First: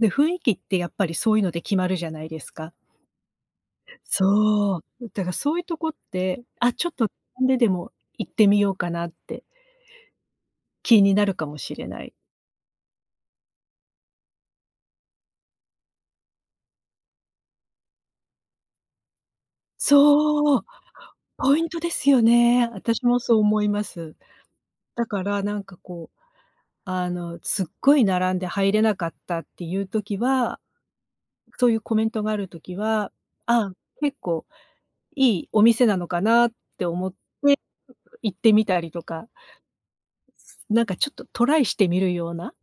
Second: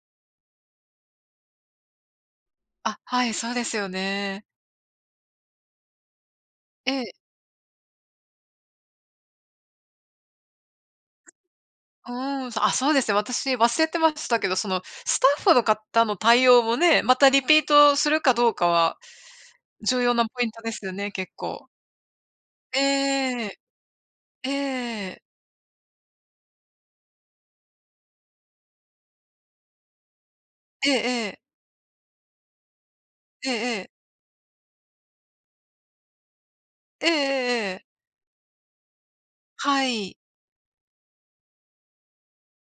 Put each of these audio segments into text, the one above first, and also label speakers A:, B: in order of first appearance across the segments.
A: で、雰囲気ってやっぱり、そういうので決まるじゃないですか。
B: あ、はい、そうですよね。
A: そう。だから、そういうとこって、あっ、ちょっ
B: え
A: と、
B: え。
A: 並んででも行ってみようかなって気になるかもしれな
B: う
A: い。
B: ーん、あっ、そうですね。私、忘れてましたけど、そのスタッフの方の対応もね、またリピートするかどうかは、重要なポイン
A: そ
B: ト
A: う！
B: ですよね、結
A: ポイ
B: 構。
A: ントですよね。私もそう
B: ええ。
A: 思います。
B: え
A: だ
B: え。
A: から、なんか、こう、あの、すっごい並んで入れなかったっていう時は
B: ええええ。
A: そういうコメントがある時は、
B: ええ
A: ああ、
B: ええ。
A: 結構いいお店なのかなって
B: え
A: 思
B: え
A: っ
B: え
A: て、うう
B: えええ。
A: 行ってみたりとか
B: はい。
A: つなんか、ちょっとトライしてみるような。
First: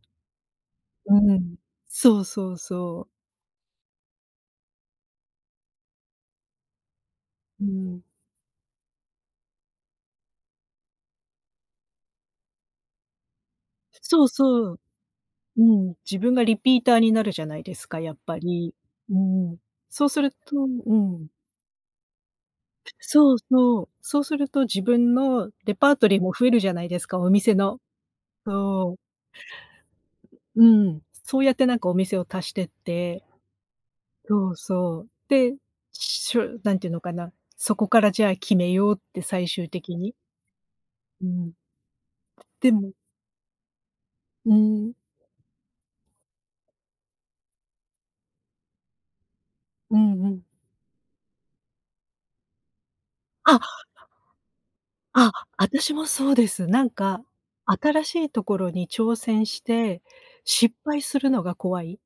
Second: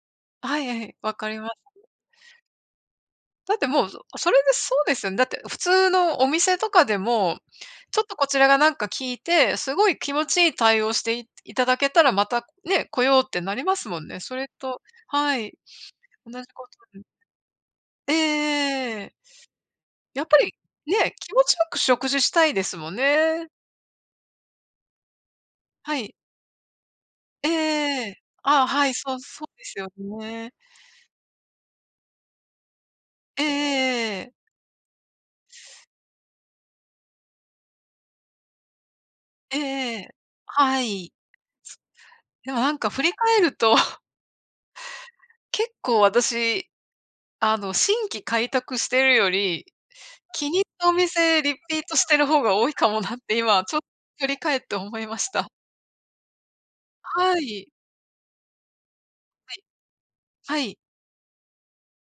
B: はいい、
A: う
B: 分かりま
A: ん。
B: す。
A: そうそうそう。
B: だってもう、うそれでそうですよね、だって普通のお店とかでも、
A: うー
B: ち
A: ん。
B: ょっとこちらがなんか聞いて、すごい気持ちいい対応してい頂けたら、またね、来ようってなりますもんね。
A: そう
B: それ
A: そう。
B: とはい。
A: うん。自分
B: 同
A: が
B: じ
A: リ
B: こ
A: ピータ
B: と
A: ー
B: で。
A: になるじゃないですか、
B: え
A: やっぱり。
B: えええ。
A: うん。そうす
B: やっ
A: る
B: ぱ
A: と
B: り、
A: うー
B: ね、
A: ん。
B: 気持ち良く食事したいですもん
A: そう
B: ね。
A: そう。そうすると、自分のレパー
B: は
A: ト
B: い。
A: リーも増えるじゃないですか、お
B: えええ
A: 店の。
B: えええ、あ、は
A: そ
B: い、
A: う。
B: そう、そうですよね。
A: うん。そうやって、なんかお店を足してって。
B: ええええええ。
A: そうそう。で、しょなんていうのかな、そこからじゃあ決めようって最
B: ええ
A: 終
B: え
A: 的に。
B: え。はい。
A: うん。
B: つ。でも
A: で
B: なんか
A: も
B: 振り返ると
A: うーん。
B: 結構、私、あの、新規開拓してるより、
A: うんうん。
B: 気に入ったお店リピートしてる方が多いかもなって、
A: あ。
B: 今ちょっ と振り返って思いまし
A: あ、
B: た。
A: あたしもそうです。なんか、
B: はい。
A: 新しいところに挑戦
B: は
A: し
B: い。
A: て
B: は
A: 失
B: い。
A: 敗するのが怖い。